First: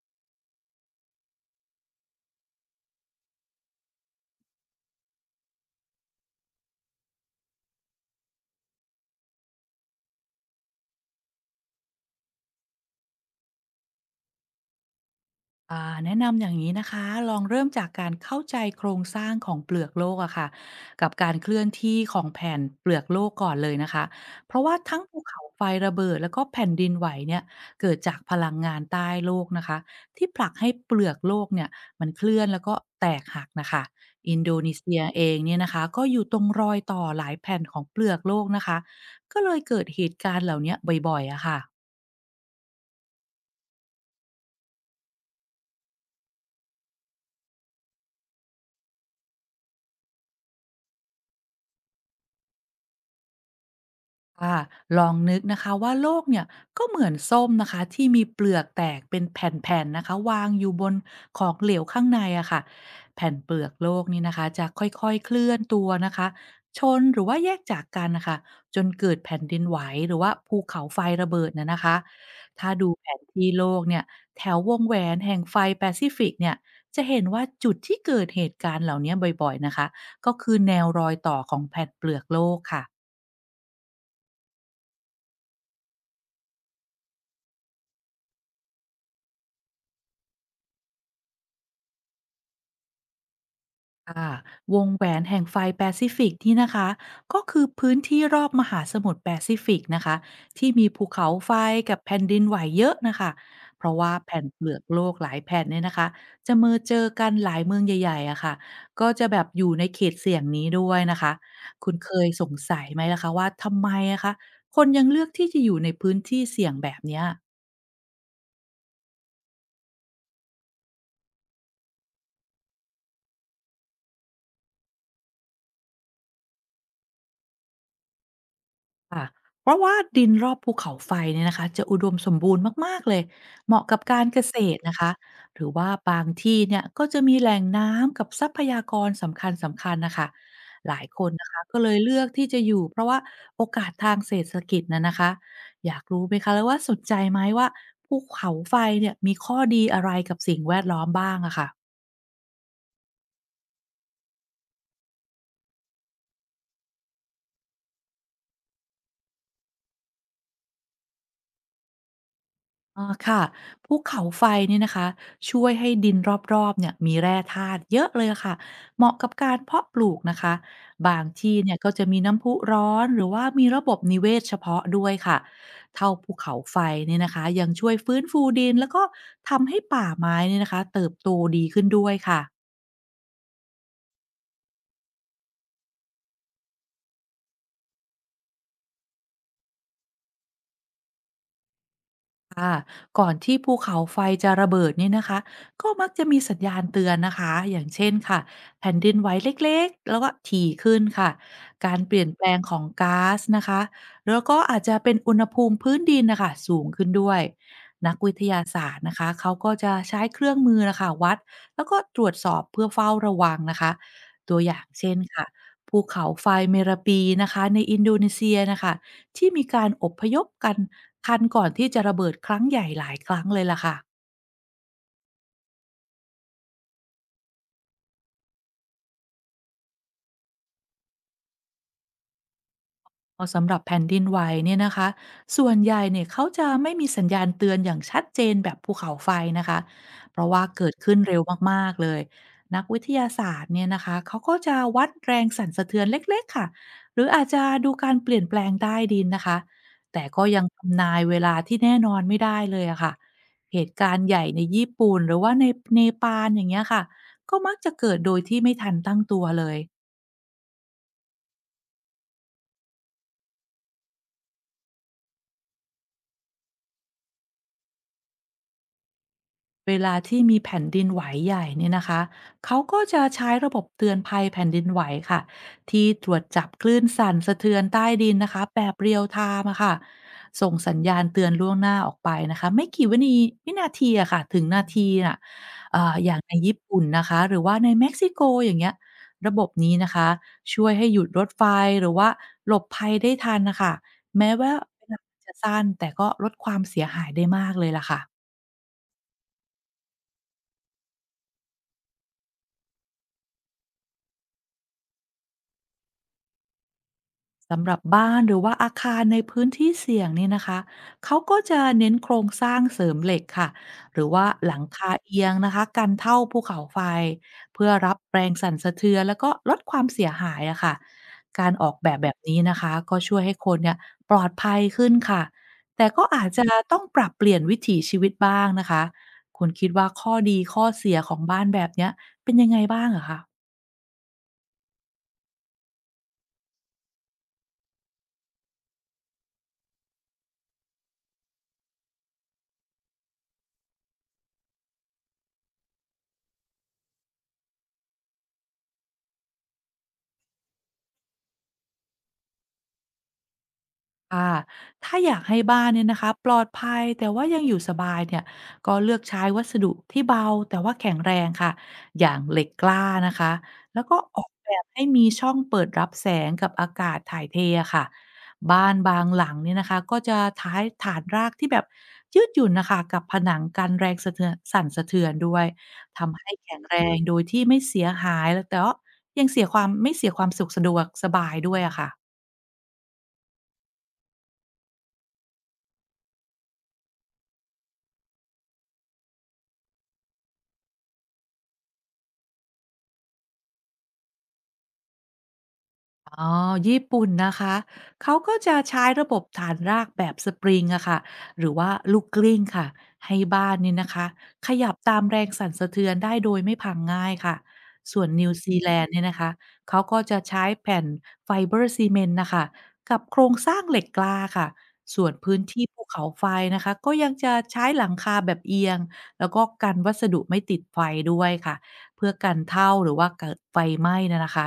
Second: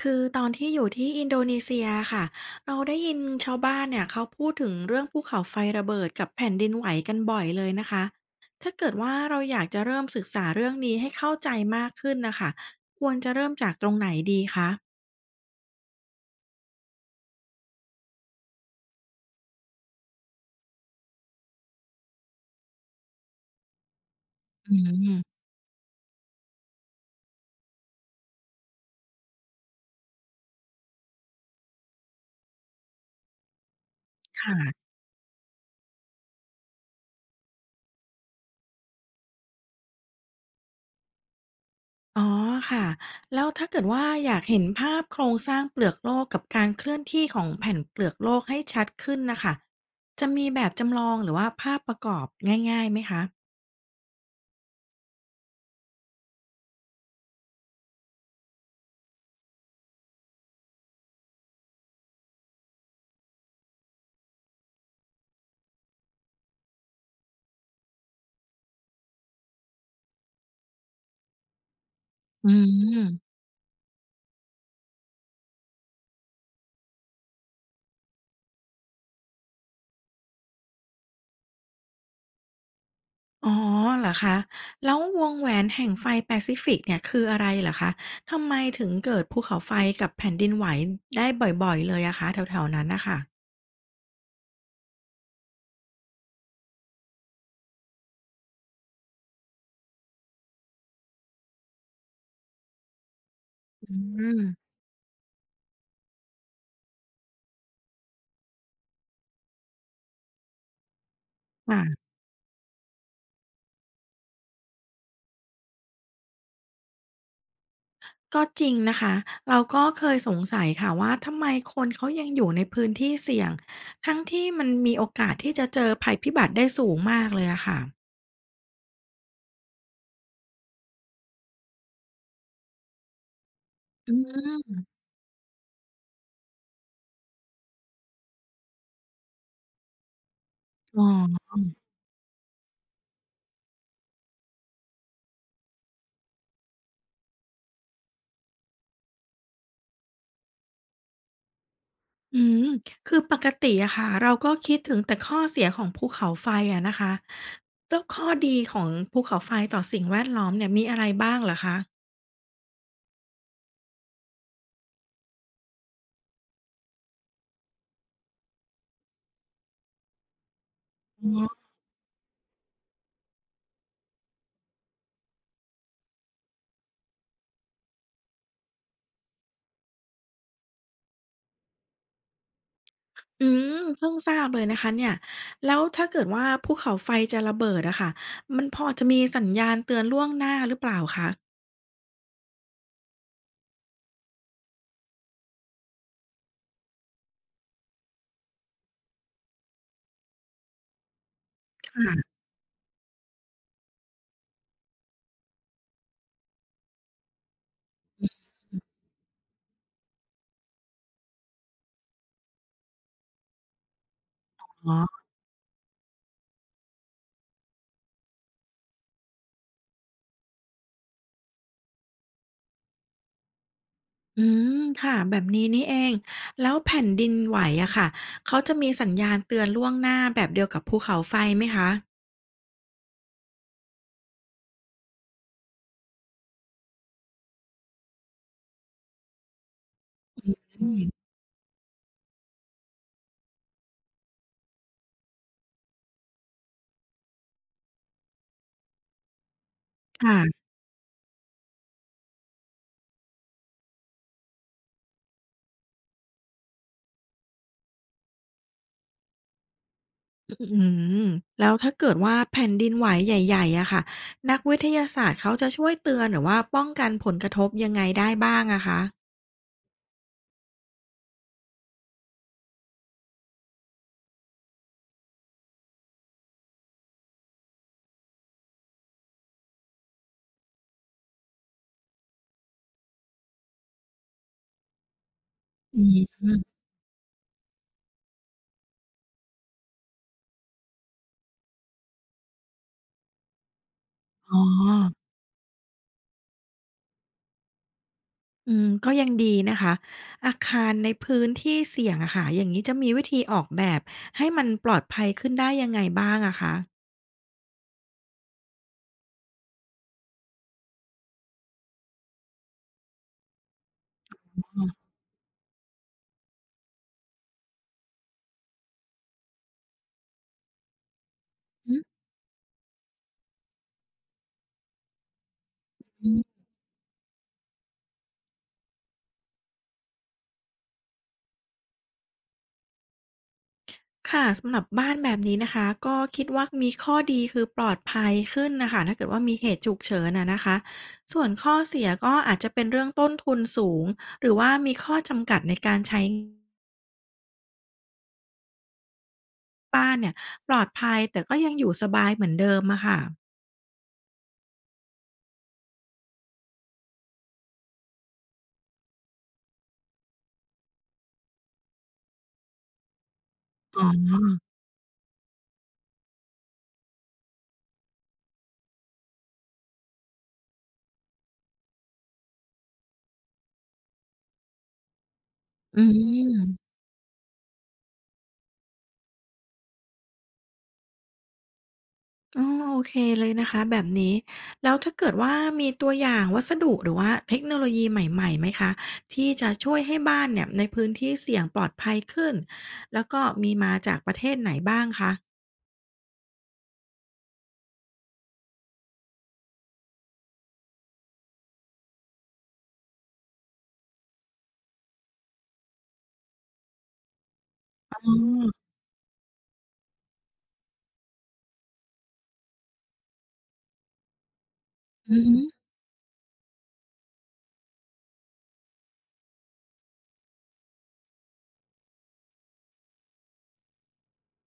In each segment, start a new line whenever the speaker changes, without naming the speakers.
คือตอนที่อยู่ที่อินโดนีเซียค่ะเราได้ยินชาวบ้านเนี่ยเขาพูดถึงเรื่องภูเขาไฟระเบิดกับแผ่นดินไหวกันบ่อยเลยนะคะถ้าเกิดว่าเราอยากจะเริ่มศึกษาเรื่องนี้ให้เข้าใจมากขึ้นนะคะควรจะเริ่มจากตรงไหนดีคะ
อ่าแนะนำอย่างนี้นะคะ ลองเริ่มจากการเข้าใจโครงสร้างของเปลือกโลกอะค่ะ กับการเคลื่อนที่ของแผ่นเปลือกโลกก่อนเลยนะคะ เพราะ
อื
ว่าทั้ง
ม
ภูเขาไฟระเบิดแล้วก็แผ่นดินไหวเนี่ยเกิดจากพลังงานใต้โลกนะคะ ที่ผลักให้เปลือกโลกเนี่ยมันเคลื่อนแล้วก็แตกหักนะคะ อินโดนี
ค่ะ
เซียเองเนี่ยนะคะก็อยู่ตรงรอยต่อหลายแผ่นของเปลือกโลกนะคะก็เลยเกิดเหตุการณ์เหล่าเนี้ยบ่อยๆอะค่ะ
อ๋อค่ะแล้วถ้าเกิดว่าอยากเห็นภาพโครงสร้างเปลือกโลกกับการเคลื่อนที่ของแผ่นเปลือกโลกให้ชัดขึ้นนะคะจะมีแบบจำลองหรือว่าภาพประกอบง่ายๆไหมคะ
ค่ะลองนึกนะคะว่าโลกเนี่ยก็เหมือนส้มนะคะที่มีเปลือกแตกเป็นแผ่นๆนะคะวางอยู่บนของเหลวข้างในอะค่ะแผ่นเปลือกโลกนี้นะคะจะค่อยๆเคลื่อนตัวนะคะชนหรือว่าแยกจากกันนะคะจนเกิดแผ่นดินไหวหรือว่าภูเขาไฟระเบิดนะคะ
อื
ถ้าดูแผน
ม
ที่โลกเนี่ยแถววงแหวนแห่งไฟแปซิฟิกเนี่ยจะเห็นว่าจุดที่เกิดเหตุการณ์เหล่านี้บ่อยๆนะคะก็คือแนวรอยต่อของแผ่นเปลือกโลกค่ะ
อ๋อเหรอคะแล้ววงแหวนแห่งไฟแปซิฟิกเนี่ยคืออะไรเหรอคะทำไมถึงเกิดภูเขาไฟกับแผ่นดินไหวได้บ่อยๆเลยอะคะแถวๆนั้นนะคะ
ค่ะวงแหวนแห่งไฟแปซิฟิกนี่นะคะก็คือพื้นที่รอบมหาสมุทรแปซิฟิกนะคะที่มีภูเขาไฟกับแผ่นดินไหวเยอะนะคะเพ
อื
ราะว่าแผ่นเป
ม
ลือกโลกหลายแผ่นเนี่ยนะคะจะมือเจอกันหลายเมืองใหญ่ๆอะค่ะก็จะแบบอยู่ในเขตเสี่ยงนี้ด้วยนะคะคุณ
ค่ะ
เคยสงสัยไหมล่ะคะว่าทำไมอะคะคนยังเลือกที่จะอยู่ในพื้นที่เสี่ยงแบบเนี้ย
ก็จริงนะคะเราก็เคยสงสัยค่ะว่าทำไมคนเขายังอยู่ในพื้นที่เสี่ยงทั้งที่มันมีโอกาสที่จะเจอภัยพิบัติได้สูงมากเลยอะค่ะ
ค่ะเพราะว่าดินรอบภูเขาไฟเนี่ยนะคะจะอุดมสมบูรณ์มากๆ เลยเหมาะกับ
อื
การเกษต
ม
รนะคะหรือว่าบางที่เนี่ยก็จะมีแหล่งน้ำกับทรัพยากรสำคัญๆนะคะหลา
อ๋
ยคนนะ
อ
คะก็เลยเลือกที่จะอยู่เพราะว่าโอกาสทางเศรษฐกิจนะคะอยากรู้ไหมคะแล้วว่าสนใจไหมว่าภูเขาไฟเนี่ยมีข้อดีอะไรกับสิ่งแวดล้อมบ้างอะค่ะ
อืมคือปกติอะค่ะเราก็คิดถึงแต่ข้อเสียของภูเขาไฟอะนะคะแล้วข้อดีของภูเขาไฟต่อสิ่งแวดล้อมเนี่ยมีอะไรบ้างเหรอคะ
อาค่ะภูเขาไฟเนี่ยนะคะช่วยให้ดินรอบๆเนี่ยมีแร่ธาตุเยอะเลยค่ะเหมาะกับการเพาะปลูกนะคะบาง
อื
ที่
อ
เนี่ยก็จะมีน้ำพุร้อนหรือว่ามีระบบนิเวศเฉพาะด้วยค่ะเท่าภูเขาไฟเนี่ยนะคะยังช่วยฟื้นฟูดินแล้วก็ทำให้ป่าไม้เนี่ยนะคะเติบโตดีขึ้นด้วยค่ะ
อืมเพิ่งทราบเลยนะคะเนี่ยแล้วถ้าเกิดว่าภูเขาไฟจะระเบิดอะค่ะมันพอจะมีสัญญาณเตือนล่วงหน้าหรือเปล่าคะ
ค่ะก่อนที่ภูเขาไฟจะระเบิดเนี่ยนะคะก็มักจะมีสัญญาณเตือนนะคะอย่างเช่นค่ะแผ่นดินไหวเล็กๆแล้วก็ถี่ขึ้นค่ะกา
ค
ร
อ
เปลี่ยน
่
แปลงของก๊าซนะคะแล้วก็อาจจะเป็นอุณหภูมิพื้นดินนะคะสูงขึ้นด้วยนักวิทยา
ะม
ศาสตร์นะคะเขาก็จะใช้เครื่องมือนะคะวัดแล้วก็ตรวจสอบเพื่อเฝ้าระวังนะคะตัวอย่าง
อ๋อ
เช่นค่ะภูเขาไฟเมราปีนะคะในอินโดนีเซียนะคะ ที่มีการอพยพกันคันก่อนที่จะระเบิดครั้งใหญ่หลายครั้งเลยล่ะค่ะ
อืมค่ะแบบนี้นี่เองแล้วแผ่นดินไหวอะค่ะเขาจะมีสัญญาณเตือนล่วงหน้าแบบเดียวกับภูเขาไฟไหมคะ
พอสำหรับแผ่นดินไหวเนี่ยนะคะส่วนใหญ่เนี่ยเขาจะไม่มีสัญญาณเตือนอย่างชัดเจนแบบภูเขาไฟนะคะเพราะว่า
อื
เกิด
ม
ขึ้นเร็วมากๆเลยนักวิทยาศาสตร์เนี่ยนะคะเขาก็จะวัดแรงสั่นสะเทือนเล็กๆค่ะหรืออาจจะดูการเปลี่ยนแปลงใต้ดินนะคะแต่ก็
ค่ะ
ยังทำนายเวลาที่แน่นอนไม่ได้เลยอะค่ะเหตุการณ์ใหญ่ในญี่ปุ่นหรือว่าในเนปาลอย่างเงี้ยค่ะก็มักจะเกิดโดยที่ไม่ทันตั้งตัวเลย
อืมแล้วถ้าเกิดว่าแผ่นดินไหวใหญ่ๆอะค่ะนักวิทยาศาสตร์เขาจะช่วยเตือนหรือว่าป้องกันผลกระทบยังไงได้บ้างอะคะ
เวลาที่มีแผ่นดินไหวใหญ่เนี่ยนะคะเขาก็จะใช้ระบบเตือนภัยแผ่นดินไหวค่ะที่ตรวจจับคลื่นสั่นสะเทือนใต้ดินนะคะแบบเรียลไทม์อะค่ะส่งสัญญาณเตือนล่วงหน้าออกไปนะคะไม่กี่วินีวินาทีอะค่ะถึงนาทีน่ะ
อื
อย่าง
ม
ในญี่ปุ่นนะคะหรือว่าในเม็กซิโกอย่างเงี้ยระบบนี้นะคะช่วยให้หยุดรถไฟหรือว่าหลบภัยได้ทันนะคะแม้
อ๋อ
ว่าเวลาจะสั้นแต่ก็ลดความเสียหายได้มากเลยล่ะค่ะ
อืมก็ยังดีนะคะอาคารในพื้นที่เสี่ยงอะค่ะอย่างงี้จะมีวิธีออกแบบให้มันปลอดภัยขึ้นได้ยังไงบ้างอะคะ
สำหรับบ้านหรือว่าอาคารในพื้นที่เสี่ยงนี่นะคะเขาก็จะเน้นโครงสร้างเสริมเหล็กค่ะหรือว่า
อ
หลัง
ื
คาเอียงนะคะกันเท่าภูเขาไฟเพื่อรับแรงสั่นสะเทือนแล้วก็ลดความเสียหายอะค่ะการออกแบบ
อ
แบบนี้นะคะก็ช่วยให้คนเนี่ยปลอดภัยขึ้นค่ะแต่ก็
ฮึ
อาจจะต้องปรับเปลี่ยนวิถีชีวิตบ้างนะคะคุณคิดว่าข้อดีข้อเสียของบ้านแบบเนี้ยเป็นยังไงบ้างอะคะ
ค่ะสำหรับบ้านแบบนี้นะคะก็คิดว่ามีข้อดีคือปลอดภัยขึ้นน่ะค่ะถ้าเกิดว่ามีเหตุฉุกเฉินอะนะคะส่วนข้อเสียก็อาจจะเป็นเรื่องต้นทุนสูงหรือว่ามีข้อจำกัดในการใช้ปลอดภัยแต่ก็ยังอยู่สบายเหมือนเดิมอะค่ะ
ค่ะถ้าอยากให้บ้านเนี่ยนะคะปลอดภัยแต่ว่ายังอยู่สบายเนี่ยก็เลือกใช้วัสดุที่เบาแต่ว่าแข็งแรงค่ะอย่างเหล็กกล้านะคะแล้
อ๋
วก็
อ
ออกแบบให้มีช่องเปิดรับแสงกับอากาศถ่ายเทอะค่ะบ้านบางหลังเนี่ยนะคะก็จะท้ายฐานรากที่แบบยืดหยุ่นนะคะกับผนังกันแรงสะเทือนสั่นสะเทือนด้วย
อื
ทำให้แข็ง
ม
แรงโดยที่ไม่เสียหายแล้วแต่ว่ายังเสียความสุขสะดวกสบายด้วยอะค่ะ
อ๋อโอเคเลยนะคะแบบนี้แล้วถ้าเกิดว่ามีตัวอย่างวัสดุหรือว่าเทคโนโลยีใหม่ๆไหมคะที่จะช่วยให้บ้านเนี่ยในพื้นที่เสี่ยงปลอดภัยขึ้นแล้วก็มีมาจากประเทศไหนบ้างคะ
อ๋อ ญี่ปุ่นนะคะ เขาก็จะใช้ระบบฐานรากแบบสปริงอะค่ะหรือว่าลูกกลิ้งค่ะ ให้บ้านเนี่ยนะคะ ขยับตามแรงสั่นสะเทือนได้โดยไม่พังง่ายค่ะ ส่วน
อ๋อ
นิวซีแลนด์เนี่ยนะคะ เขาก็จะใช้แผ่นไฟเบอร์ซีเมนต์นะคะ กับโครงสร้างเหล็กกล้าค่ะ ส่วน
อือฮึ
พื้นที่ภูเขาไฟนะคะ ก็ยังจะใช้หลังคาแบบเอียง แล้วก็กันวัสดุไม่ติดไฟด้วยค่ะ เพื่อกันเท่าหรือว่าเกิดไฟไหม้นะนะคะ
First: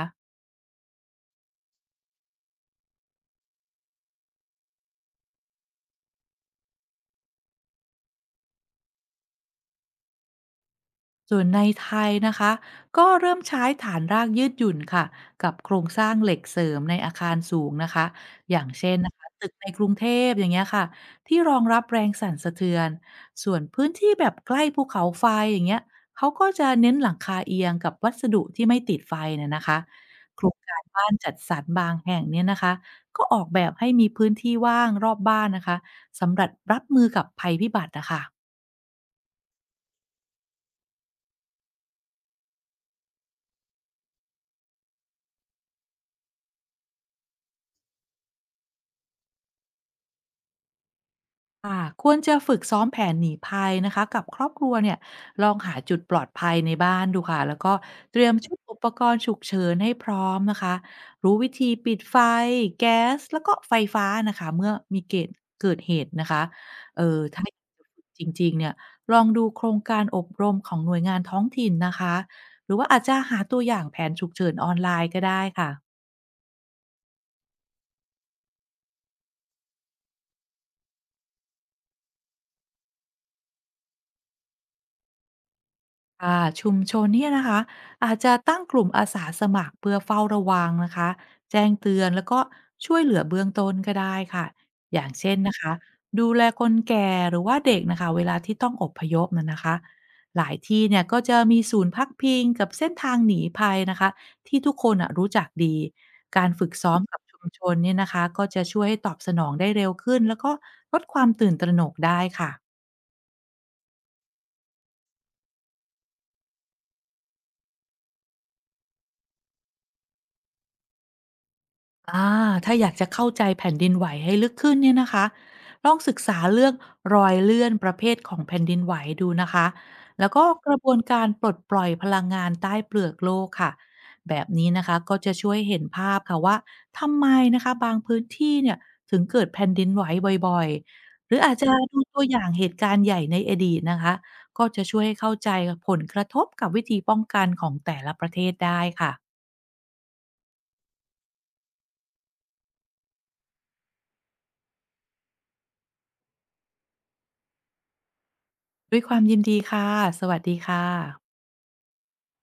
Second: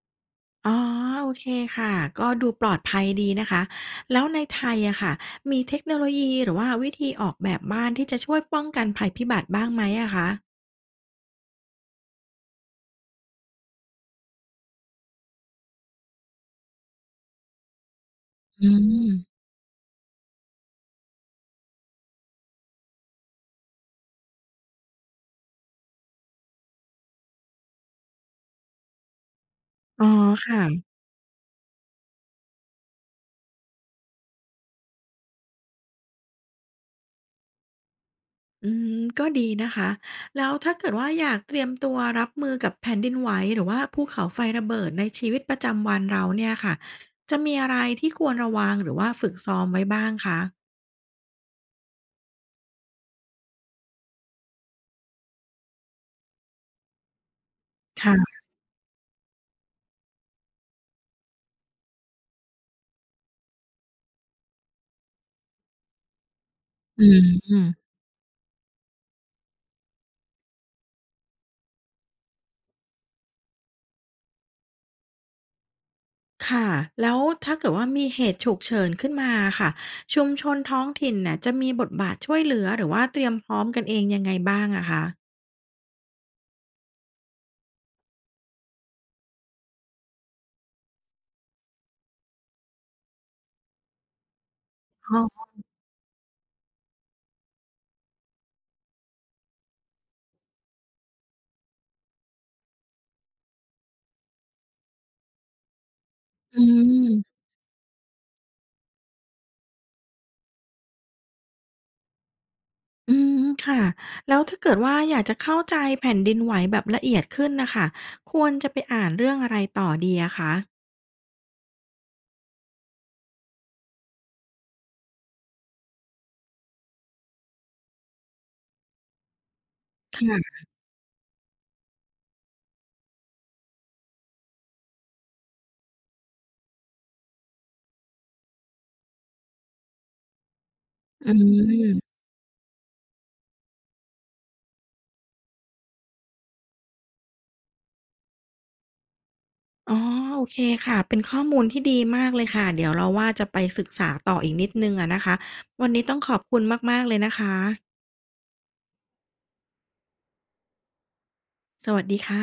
อ๋อโอเคค่ะก็ดูปลอดภัยดีนะคะแล้วในไทยอะค่ะมีเทคโนโลยีหรือว่าวิธีออกแบบบ้านที่จะช่วยป้องกันภัยพิบัติบ้างไหมอะคะ
ส่วนในไทยนะคะก็เริ่มใช้ฐานรากยืดหยุ่นค่ะกับโครงสร้างเหล็กเสริมในอาคารสูงนะคะอย่าง
อื
เช่นนะคะ
ม
ตึกในกรุงเทพอย่างเงี้ยค่ะที่รองรับแรงสั่นสะเทือนส่วนพื้นที่แบบใกล้ภูเขาไฟอย่างเงี้ยเขาก็จะเน้นหลังคาเอียงกับวัสดุที่ไม่ติดไฟน่ะนะคะ
อ๋อ
โครง
ค่ะ
การบ้านจัดสรรบางแห่งเนี่ยนะคะก็ออกแบบให้มีพื้นที่ว่างรอบบ้านนะคะสำหรับรับมือกับภัยพิบัตินะคะ
อืมก็ดีนะคะแล้วถ้าเกิดว่าอยากเตรียมตัวรับมือกับแผ่นดินไหวหรือว่าภูเขาไฟระเบิดในชีวิตประจำวันเราเนี่ยค่ะจะมีอะไรที่ควรระวังหรือว่าฝึกซ้อมไว้บ้างคะ
ค่ะควรจะฝึกซ้อมแผนหนีภัยนะคะกับครอบครัวเนี่ยลองหาจุดปลอดภัยในบ้านดูค่ะแล้วก็เตรีย
ค่ะ
มชุดอุปกรณ์ฉุกเฉินให้พร้อมนะคะรู้วิธีปิดไฟแก๊สแล้วก็ไฟฟ้านะคะเมื่อมีเกิดเหตุนะคะเออ
อื
ถ้าอยากจะ
ม
ฝึกจริงๆเนี่ยลองดูโครงการอบรมของหน่วยงานท้องถิ่นนะคะหรือว่าอาจจะหาตัวอย่างแผนฉุกเฉินออนไลน์ก็ได้ค่ะ
ค่ะแล้วถ้าเกิดว่ามีเหตุฉุกเฉินขึ้นมาค่ะชุมชนท้องถิ่นน่ะจะมีบทบาทช่วยเหลือหรือว่าเตรียมพร้อมกันเองยังไงบ้างอะคะ
ค่ะชุมชนเนี่ยนะคะอาจจะตั้งกลุ่มอาสาสมัครเพื่อเฝ้าระวังนะคะแจ้งเตือนแล้วก็ช่วยเหลือเบื้องต้นก็ได้ค่ะอย่าง
อ๋
เช่น
อ
นะคะดูแลคนแก่หรือว่าเด็กนะคะเวลาที่ต้องอพยพนะนะคะหลายที่เนี่ยก็จะมีศูนย์พักพิงกับเส้นทางหนีภัยนะคะที่ทุกคนอ่ะรู้จักดีการ
อื
ฝึกซ้อมกับ
ม
ชุมชนเนี่ยนะคะก็จะช่วยให้ตอบสนองได้เร็วขึ้นแล้วก็ลดความตื่นตระหนกได้ค่ะ
อืมค่ะแล้วถ้าเกิดว่าอยากจะเข้าใจแผ่นดินไหวแบบละเอียดขึ้นน่ะค่ะควรจะไปอ่านเรื่องอะไรต่อดีอะคะ
อาถ้าอยากจะเข้าใจแผ่นดินไหวให้ลึกขึ้นเนี่ยนะคะลองศึกษาเรื่องรอยเลื่อนประเภทของแผ่นดินไหวดูนะคะ แล้วก็
ค่ะ
กระบวนการปลดปล่อยพลังงานใต้เปลือกโลกค่ะแบบนี้นะคะก็จะช่วยเห็นภาพค่ะว่าทำไมนะคะบางพื้นที่เนี่ยถึงเกิดแผ่นดินไหวบ่อยๆ
อื
หรืออาจจะดู
ม
ตัวอย่างเหตุการณ์ใหญ่ในอดีตนะคะก็จะช่วยให้เข้าใจผลกระทบกับวิธีป้องกันของแต่ละประเทศได้ค่ะ
อ๋อโอเคค่ะเป็นข้อมูลที่ดีมากเลยค่ะเดี๋ยวเราว่าจะไปศึกษาต่ออีกนิดหนึ่งอะนะคะวันนี้ต้องขอบคุณมากๆเลยนะคะ
ด้วยความยินดีค่ะสวัสดีค่ะ
สวัสดีค่ะ